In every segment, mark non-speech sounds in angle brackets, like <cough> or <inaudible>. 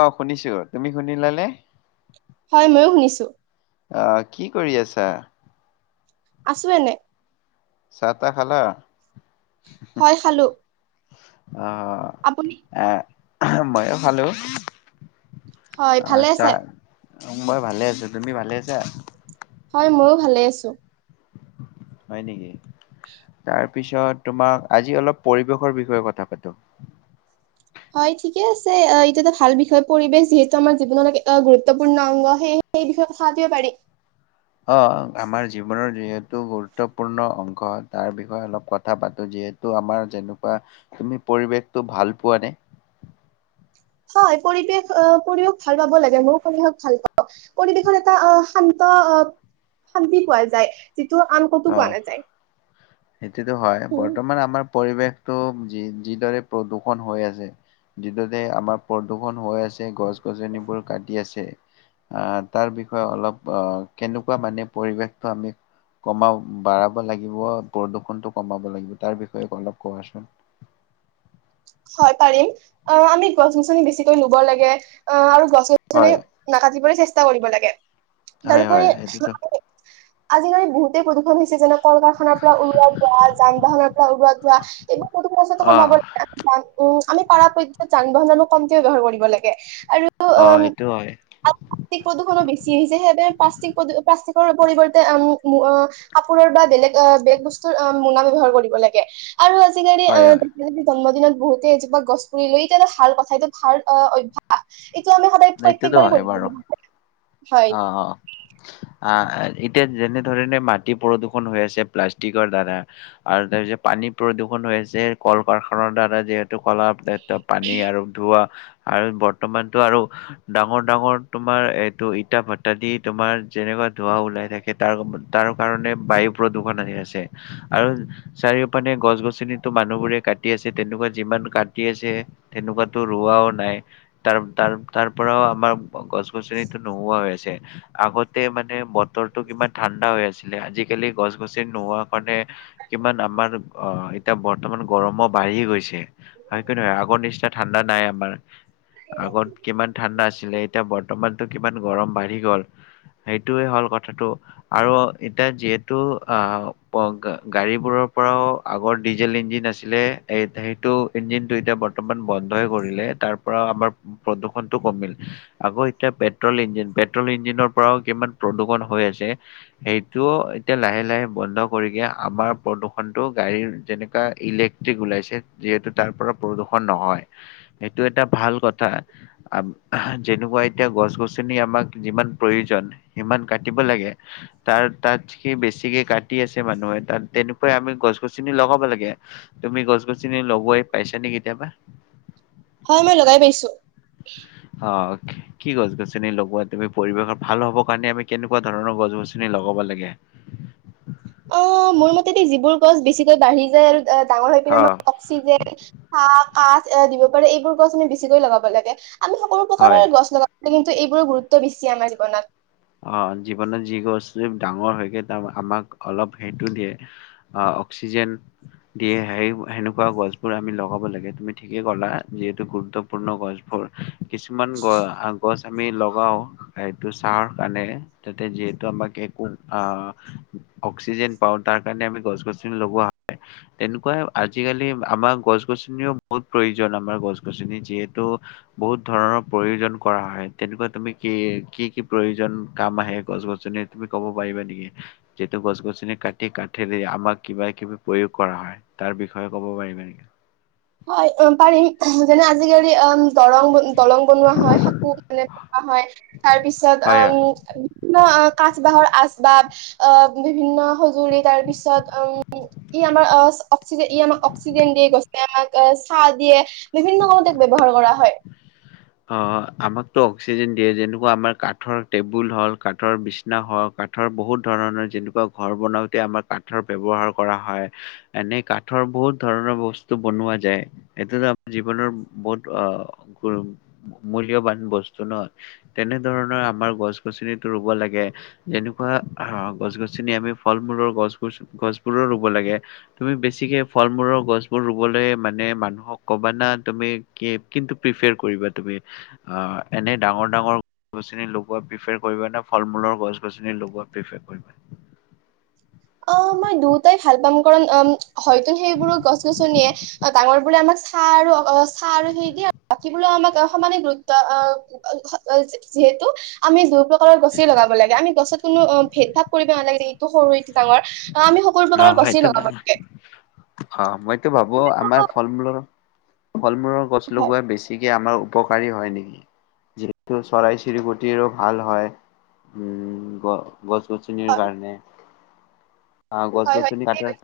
আহ, শুনিছো। তুমি শুনিলানে? হয়, ময়ো শুনিছো। আহ, কি কৰি আছা? আছো এনে। চাহ-তা খালা? হয় খালো। আপুনি অ', আহ ময়ো খালো। হয়, আহ ভালে আছে? চাহ মই ভালে আছো, তুমি ভালে আছা? হয়, মইও ভালে আছো। হয় নেকি? তাৰ পিছত তোমাৰ, আজি অলপ পৰিৱেশৰ বিষয়ে কথা পাতো। হয় ঠিকে আছে, এইটো এটা ভাল বিষয়, পৰিৱেশ যিহেতু আমাৰ জীৱনত গুৰুত্বপূৰ্ণ অংগ। সে-সেই বিষয়ে কথা পাতিব পাৰি। অ', আমাৰ জীৱনৰ যিহে গুৰুত্বপূৰ্ণ অংশ তাৰ বিষয়ে অলপ কথা পাতো, যিহেতু আমাৰ যেনেকুৱা তুমি পৰিৱেশটো ভাল পোৱা নে? হয়, পৰিৱেশ আহ, পৰিৱেশ ভাল পাব লাগে, মইও পৰিৱেশ ভাল পওঁ, পৰিৱেশত এটা অ', শান্ত অ', শান্তি পোৱা যায়। যিটো আন ক'তো অ পোৱা নাযায়। সেইটোতো হয়, উম, বৰ্তমান আমাৰ পৰিৱেশটো যি-যিদৰে প্ৰদূষণ হৈ আছে, যিদৰে আমাৰ প্ৰদূষণ হৈ আছে, গছ গছনিবোৰ কাটি আছে, আহ তাৰ বিষয়ে অলপ আহ, কেনেকুৱা মানে পৰিৱেশটো আমি কমাব বাঢ়াব লাগিব, প্ৰদূষণটো কমাব লাগিব, তাৰ বিষয়ে অলপ কোৱাচোন। হয় পাৰিম, অ', আমি গছ গছনি বেছিকৈ লুব লাগে, অ', আৰু গছ গছনি হয় নাকাতিবলৈ চেষ্টা কৰিব লাগে। হয় তাৰোপৰি হয় সেইটোতো আজিকালি বহুতে পপ্ৰদূষণ হৈছে, যেনে কল কাৰখানাৰ পৰা উৰুৱা ধোৱা, যান বাহনৰ পৰা উৰুৱো ধোৱা, এইবোৰ অ <unintelligible> উম, আমি পাৰা-পক্ষত যান বাহন আনো কমকৈ ব্যৱহাৰ কৰিব লাগে। আৰু অ উম, সেইটো হয় <unintelligible> পিক প্ৰদূষণো বেছি হৈছে, সেইবাবে প্লাষ্টিক প্ৰদু অ', প্লাষ্টিক তাৰ পৰিৱৰ্তে আম ম কাপোৰৰ বা বেলেগ অ বেলেগ বস্তুৰ মোনা ব্যৱহাৰ কৰিব লাগে। আৰু আজিকালি অ হয় হয় <inaudible> জন্মদিনত বহুতে এজোপা গছ পুুলি ৰুই এতি এটা ভাল কথা এইটো ভাল অভ্যাস। এতিয়া আমি সদায় প্ৰত্যেক বাৰেই কৰিব <unintelligible> হ হ। আ এ, এতিয়া যেনে ধৰণে মাটি প্ৰদূষণ হৈ আছে প্লাষ্টিকৰ দ্বাৰা। আৰু তাৰপিছত পানী প্ৰদূষণ হৈ আছে কল কাৰখানাৰ দ্বাৰা যিহেতু কলা পানী আৰু ধোৱা আৰু বৰ্তমানটো আৰু ডাঙৰ ডাঙৰ তোমাৰ এইটো টা ভাটা দি তোমাৰ যেনেকুৱা ধোঁৱা ওলাই থাকে তাৰ তাৰ কাৰণে বায়ু প্ৰদূষণ আহি আছে। আৰু চাৰিওফানে গছ গছনিতো মানুহবোৰে কাটি আছে, তেনেকুৱা যিমান কাটি আছে, তেনেকুৱাতো ৰোৱাও নাই। তাৰ তাৰ তাৰ পৰাও আমাৰ গছ গছনি হৈ আছে। আগতে মানে বতৰটো কিমান ঠাণ্ডা হৈ আছিলে, আজিকালি গছ গছনি নোহোৱা কাৰণে কিমান আমাৰ অহ এতিয়া বৰ্তমান গৰমো বাঢ়ি গৈছে। হয় কি নহয় আগৰ নিচিনা ঠাণ্ডা নাই আমাৰ আগত কিমান ঠাণ্ডা আছিলে, এতিয়া বৰ্তমান কিমান গৰম বাঢ়ি গল, সেইটোৱে হ'ল কথাটো আৰু এতিয়া যিহেতু আহ গাড়ীবোৰৰ পৰাও আগৰ ডিজেল ইঞ্জিন আছিলে, সেইটো ইঞ্জিনটো এতিয়া বৰ্তমান বন্ধই কৰিলে। তাৰ পৰা আমাৰ প্ৰদূষণটো কমিল। আকৌ এতিয়া পেট ট্ৰল ইঞ্জিন। পেট্ৰল ইঞ্জিনৰপৰাও কিমান প্ৰদূষণ হৈ আছে, সেইটো এতিয়া লাহে লাহে বন্ধ কৰিকে আমাৰ প্ৰদূষণটো গাড়ীৰ যেনেকুৱা ইলেক্ট্ৰিক ওলাইছে, যিহেতু তাৰপৰা প্ৰদূষণ নহয়। সেইটো এটা ভাল কথা। আব যেনেকুৱা এতিয়া গছ গছ ছনি আমাক যিমান প্ৰয়োজন, সিমান কাটিব লাগে। তাৰ তাত সি বেছিকৈ কাট টি আছে মানুহে। তাত তেনেকুৱাই আমি গছ গছনি লগাব লাগে। তুমি গছ <unintelligible> লগোৱাই পাইছা নে কেতিয়াবা? হয়, মই লগাই পাইছোঁ। অ, কি গছ গছনি লগোৱা তুমি, পৰিৱেশৰ ভাল হব কাৰণে আমি কেনেকুৱা ধৰণৰ গছ গছনি লগাব লাগে? অ মোৰ মতদি যিবোৰ গছ বেছিকৈ বাঢ়ি যায় আৰু অ, ডাঙৰ হৈ পিনে অ ম অক্সিজেন, শাক আচ, এয়া দিব পাৰে, এইবোৰ গছ আমি বেছিকৈ লগাব লাগে। আমি সকলো হয়। প্ৰকাৰয়ে‌ গছ লগা কিন্তু এইবোৰৰ গুৰুত্ব বেছি আমাৰ জীৱনত। অ, জীৱনত যি গছ ডাঙৰ হয়গে, তাৰপা আমাক অলপ সেইটো দিয়ে, অ অক্সিজেন দিয়ে হেই সেনেকুৱা গছবোৰ আমি লগাব লাগে তুমি ঠিকেই কলা। যিহেতু গুৰুত্বপূৰ্ণ গছবোৰ, কিছুমান গ গছ আমি লগাও, এইটো ছাঁৰ কাৰণে, তাতে যিহেতু আমাক একো আ অক্সিজেন পাওঁ, তাৰ কাৰণে আমি গছ গছনি লগোৱা হয়। তেনেকুৱা আজিকালি আমাৰ গছ গছনিও বহুত প্ৰয়োজন আমাৰ গছ গছনি যিহেতু বহুত ধৰণৰ প্ৰয়োজন কৰা হয়, তেনেকুৱা তুমি কি কি কি প্ৰয়োজন কাম আহে গছ গছনি, তুমি কব পাৰিবা নেকি, যিটো গছ গছনি কাটি কাঠেদি আমাক কিবা কিবি প্ৰয়োগ কৰা হয়, তাৰ বিষয়ে কব পাৰিবা নেকি? হয়, অ পাৰিম। যেনে আজিকালি অম দৰং দলং বনোৱা হয়, সাঁকো মানে <unintelligible> হয়। তাৰ পিছত হয় হয় অম কাঠ বাহৰ আচ বা অ বিভিন্ন সঁজুলি, তাৰ পিছত উম ই আমাৰ অচ অক্সিজেন ই আমাক অক্সিজেন দি গছে আমাক। অ ছাঁ দিয়ে। বিভিন্ন কামত তেওঁক ব্যৱহাৰ কৰা হয়। অ, আমাকতো অক্সিজেন দিয়ে। যেনেকুৱা আমাৰ কাঠৰ টেবুল হল, কাঠৰ বিচনা হওঁক, কাঠৰ বহুত ধৰণৰ যেনেকুৱা ঘৰ বনাওঁতে আমাৰ কাঠৰ ব্যৱহাৰ কৰা হয়। এনেই কাঠৰ বহুত ধৰণৰ বস্তু বনোৱা যায়। এইটোতো আমাৰ জীৱনৰ বহুত অ মূল্যবান বস্তু ন? তেনেধৰণৰ আমাৰ গছ গছনিটো ৰুব লাগে। যেনেকুৱা গছ গছনি আমি ফল মূলৰ গছ গছ গছবোৰো ৰুব লাগে। তুমি বেছিকে ফল মূলৰ গছবোৰ ৰুবলৈ মানে মানুহক কবানা তুমি কি কিন্তু প্ৰিফয়াৰ কৰিবা? তুমি অ এনেই ডাঙৰ ডাঙৰ <unintelligible> গছনি লগোৱা প্ৰিফাৰ কৰিবা নে ফল মূলৰ গছ গছনি লগোৱা প্ৰিফাৰ কৰিবা? অ মই দুইটাই ভাল পাম, কাৰণ অম, হয়তো সেইবোৰ ও গছ গছনিয়ে। ডাঙৰ বোৰে আমাক ছাঁ আৰু <unintelligible> ছাঁ আৰু সেই দিয়ে, <unintelligible> আমাক অ সমানে গুৰুত্ব, অ <unintelligible> যিহেতু। আমি <unintelligible> অ, গছে লগাব লাগে। আমি গছত কোনো অ ভেদ ভাৱ কৰিব নালাগে টো সৰু ডাঙৰ অ আমি সকলো অ প্ৰকাৰৰ গছে সেইটো লগাব লাগে। টো ভাবো আমাৰ ফল মূলৰ ফল মূৰ গছ হয় লগাই বেছিকে আমাৰ উপকাৰী হয় নেকি। যিহেতু চৰাই চিৰিকটিৰো ভাল হয়। উম গ গছ গছনিৰ কাৰণে অ, গছ হয় হয় হয়। গছুনি কটাৰ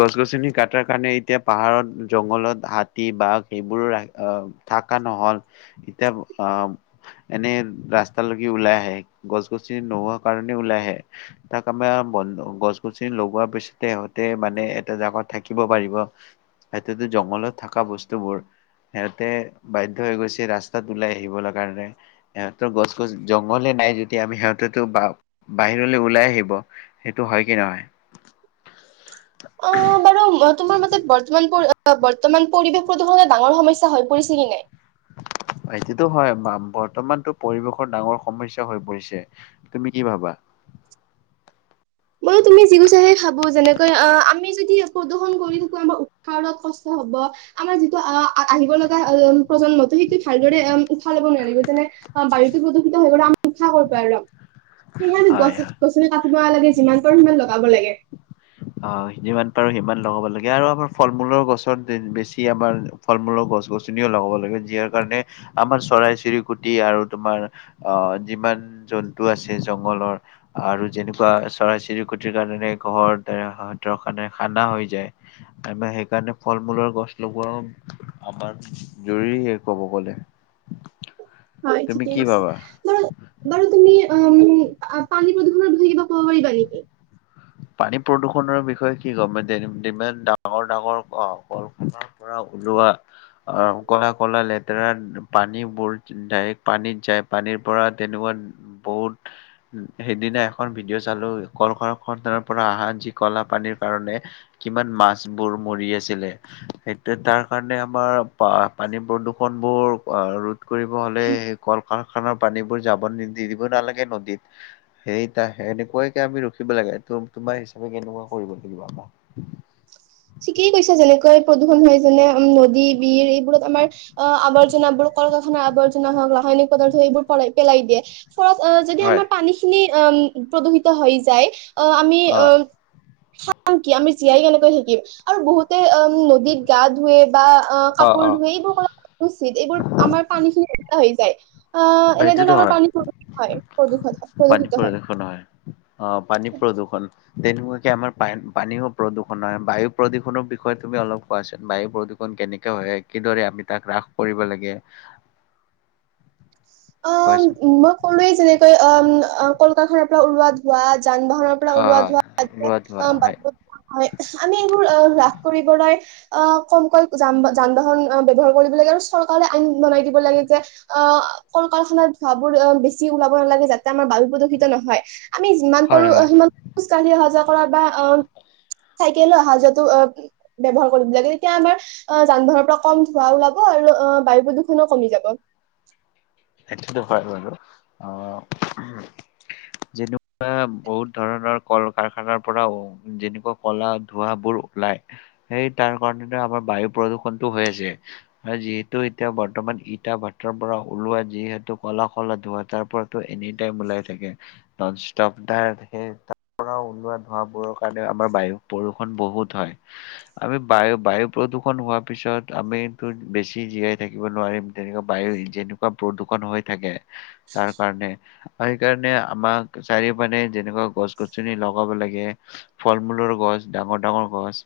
গছ গছনি কটাৰ কাৰণে এতিয়া পাহাৰত, জংঘলত হাতী বা সেইবোৰ আহ থকা নহল। এতিয়া আহ এনে ৰাস্তালৈকে ওলাই আহে। গছ গছনি নোহোৱা কাৰণে ওলাই আহে। তাক আমাৰ ব গছ গছনি লগোৱাৰ পিছতে সিহঁতে মানে এটা জাগাত থাকিব পাৰিব। সিহঁতেতো জংঘলত থকা বস্তুবোৰ সিহঁতে বাধ্য় হৈ গৈছে ৰাস্তাত ওলাই আহিবলৈ কাৰণে। সিহঁতৰ গছ গছ জংঘলে নাই যদি আমি সিহঁতে বা বাহিৰলৈ ওলাই আহিব টো হয় কি নহয়। অ বাৰু তোমাৰ মতে বৰ্তমান পৰি বৰ্তমান পৰিৱেশ প্ৰদূষণে ডাঙৰ সমস্যা হৈ পৰিছে নে নাই? সটো হয়। বৰ্তমানতটো পৰিৱেশৰ ডাঙৰ সমস্যয়া হৈ পৰিছে। তুমি কি ভাবা? মইো তুমি যিকৈছা সেই ভাবো। যেনেকৈ অ আমি যদি প্ৰদূ্ষন কৰি থাকো আমাৰ উৎসাহত কষ্ট হব। আমাৰ যিটো আহিব লগা প্ৰজন্মটো সেইটো ভালদৰে উশাহ লব নোৱাৰিব। যেনে বাৰীতো প্ৰদূষিত হৈ গ' উশা কৰ পৰা লম। সেইকাৰণে হয় গছ-গছনে কাটিব নালাগে ইমান লগাব লাগে। আহ যিমান পাৰো সিমান লগাব লাগে। আৰু আমাৰ ফল মূলৰ গছত বেছি আমাৰ ফল মূলৰ গছ গছনিও লগাব লাগে। যিয়াৰ কাৰণে আমাৰ চৰাই চিৰিকুটি আৰু তোমাৰ আহ যিমান জন্তু আছে জংঘলৰ আৰু যেনেকুৱা চৰাই চিৰিকুটিৰ কাৰণে ঘৰ সহতৰ কাৰে খানা হৈ যায়। আৰু সেইকাৰণে ফল মূলৰ গছ লগোৱাও আমাৰ জৰুৰী ক'ব গলে। হয় তুমি ঠিকেই কি কৈছে। ভাবা বাৰ, বাৰ, তুমি অ পানী প্ৰদূষণত বিষয়ে কিবা কব পাৰিবা নেকি? পানী প্ৰদূষনৰৰ বিষয়ে কি ক'ম এতিয়া ডাঙৰ ডাঙৰ কলখনৰ পৰা ওলোৱা অহ, কলা, কলা লে লেতেৰা পানীবোৰ ডাইৰেক্ট পানীত যায়। পানীৰ পৰা তেনেকুৱা বহুত, সেইদিনা এখন ভিডিঅ' চালো কলকাৰখানা পৰা অহা যি কলা পানীৰ কাৰণে কিমান মাছবোৰ মৰি আছিলে। সেইয়া তাৰ কাৰণে আমাৰ পানী প্ৰদূষণ বোৰ ৰোধ কৰিব হ'লে সেই কল খৰ পানীবোৰ যাব নি দিব নালাগে নদীত। সেইত সেনেকুৱাকে আমি ৰখিব লাগে। তটো তোমাৰ হিচাপে কেনেকুৱা কৰিব লাগিব আমাৰ ঠিকেই কৈছো, যেনেকৈ প্ৰদূষণ হয় যেনে নদী বিৰ এইবোৰত আমাৰ আৱৰ্জনাবোৰ কল-কাৰখানাৰ আৱৰ্জনা হওঁক ৰাসায়নিক পদাৰ্থ এইবোৰ পাই পেলাই দিয়ে। ফলত অ', যদি হয় আমাৰ পানী খিনি অম, প্ৰদূহিত হৈ যায়। অ', আমি অ অম। খাম কি? আমি জীয়াই কেনেকৈ থাকিম? আৰু বহুতে অ' নদীত গা ধুৱে বা অ', কাপোৰ ধুৱে এইবোৰ কৰা অনুচিত এইবোৰ আমাৰ পানীখিনি লেতৰা হৈ তাই এইটোতো হয় প্ৰদূষত পানী প্ৰদূষিত প্ৰদূৰষণ হয় অহ ', পানী প্ৰদূৰ্ষণ তেনেকুৱাকে আমাৰ প পানীয়ো প্ৰদূষন হয় বায়ু প্ৰদূৰণৰ বিষয়ে তুমি অলপ কোৱাচোন বায়ু প্ৰদূৰ্ষণ কেনেকে হয় কিদৰে আমি তাক হ্ৰাস কৰিব লাগে। অহ কোৱাচোন ', মই কলোৱে যেনেকৈ অহ ', কল কাৰখানাৰ পৰা ওলোৱাত ধোৱাত যান বাহনৰ পৰা হয় ওলোৱা হয় ধোৱাত লোৱা <unintelligible> আ ধোৱা হয় বাধ আমি এইবোৰ আহ', হ্ৰাস কৰিবলৈ আহ', কমকৈ যান বাহন ব্যৱহাৰ কৰিব লাগে আৰু চৰকাৰে আইন বনাই দিব লাগে যে আহ', কল ক খাত ধোৱাবোৰ বেছি ওলাব নালাগে যাতে আমাৰ বায়ু প্ৰদূষিত নহয়। আমি যিমান হয় পাৰো অহ হয় ', সিমান খোজ কঢ় অহা যোৱাত কৰা বা আহ', চাইকেলো অহা যোৱাটো ব্যৱহাৰ কৰিব লাগে। তেতিয়া আমাৰ আহ', যান বাহনৰ পৰা কম ধোঁৱা ওলাব আৰু আহ', বায়ু প্ৰদূ্ষনো কমি যাব। সেইটো হয়-হয়-হয় বাৰু আহ', যেনেকুৱা বহুত ধৰণৰ কল কাৰখানাৰ পৰা যেনেকুৱা কলা ধোৱাবোৰ ওলাই সেই তাৰ কাৰনে আমাৰ বায়ু প্ৰদূষনটো হৈ আছে আৰু যিহেতু এতিয়া বৰ্তমান ইটা ভাটাৰ পৰা ওলোৱা যিহেতু কলা- কলা ধোঁৱা তাৰ পৰাতো এনি টাইম ওলাই থাকে। নন ষ্টপাৰ সেই তাৰ পৰা ওলোৱা ধোঁৱাবোৰৰ কাৰণে আমাৰ বায়ু প্ৰদূষণ বহুত হয়। আমি বায়ু-বায়ু প্ৰদূষণ হোৱাৰ পিছত আমি বেছি জীয়াই থাকিব নোৱাৰিম তেনেকুৱা বায়ু যেনেকুৱা প্ৰদূৰষন হৈ থাকে তাৰ কাৰণে আৰু সেইকাৰণে আমাক চাৰিওফে যেনেকুৱা গছ গছনি লগাব লাগে, ফল মূলৰ গছ ডাঙৰ ডাঙৰ গছ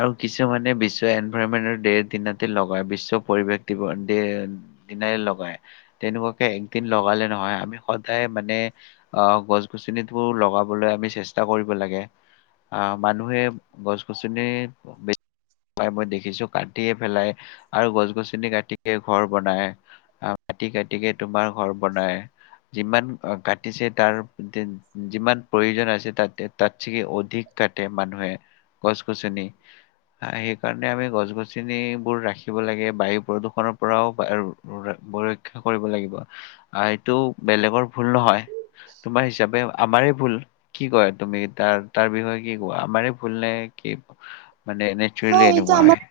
আৰু কিছুমানে বিশ্ব এনভাইৰনমেন্ট ডৰ দিনাতে লগাই বিশ্ব পৰিৱেশ দিৱস ডে দিনাৰে লগায় তেনেকুৱাকে একদিন লগালে নহয় আমি সদায় মানে অহ ', গছ গছনিটো লগাবলৈ আমি চেষ্টা কৰিব লাগে অহ ', মানুহে গছ গছনি বেছি পায় মই দেখিছো কাটিয়ে পেলাই আৰু গছ গছনি কাটে ঘৰ বনাই। মাটি কাটিকে তোমাৰ ঘৰ বনাই। যিমান কাটিছে তাৰ যিমান প্ৰয়োজন আছে তাতে তাত ছাগে অধিক কাটে মানুহে গছ গছনি সেইকাৰণে আমি গছ গছনিবোৰ ৰাখিব লাগে বায়ু প্ৰদূষণৰ পৰাও ৰক্ষা কৰিব লাগিব আহ', এইটো বেলেগৰ ভুল নহয়। তোমাৰ হিচাপে আমাৰে ভুল কি কয় তুমি তাৰ-তাৰ বিষয়ে কি কোৱা আমাৰ ভুল নে কি? মানে নেচাৰলী এনেকুৱা হয়।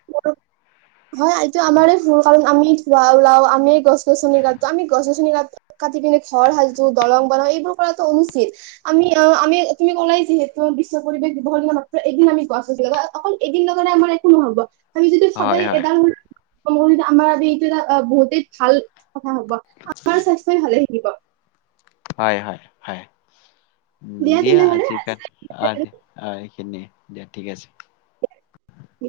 হয় এইটো আমাৰ ভুল কাৰণ আমি ধোৱা ওলাও আমি গছ গছনি কাটো আমি গছ গছনি কা কাটি পিনে ঘৰ সাজো দলং বনাও এইবোৰ কৰাটো অনুচিত। আমি আমি তুমি কলাই যিহেতু বিশ্ব পৰিৱেশ দিৱসৰ দিনা মাত্ৰ এদিন আমি গছ গছনি ক অকল এইদিন লগালে আমাৰ একো নহব। আমি যদি হয় সদায় হয় এদ <unintelligible> আমাৰ আজি এইটো এটা বহুতেই ভাল। কথা হ'ব আমাৰ স্বাস্থ্যই ভালেই। থাকিব। হয় - হয় উম দিয়া আজি ক অহ', দিয়া অহ', এইখিনিয়ে। দিয়া ঠিক আছে। কি?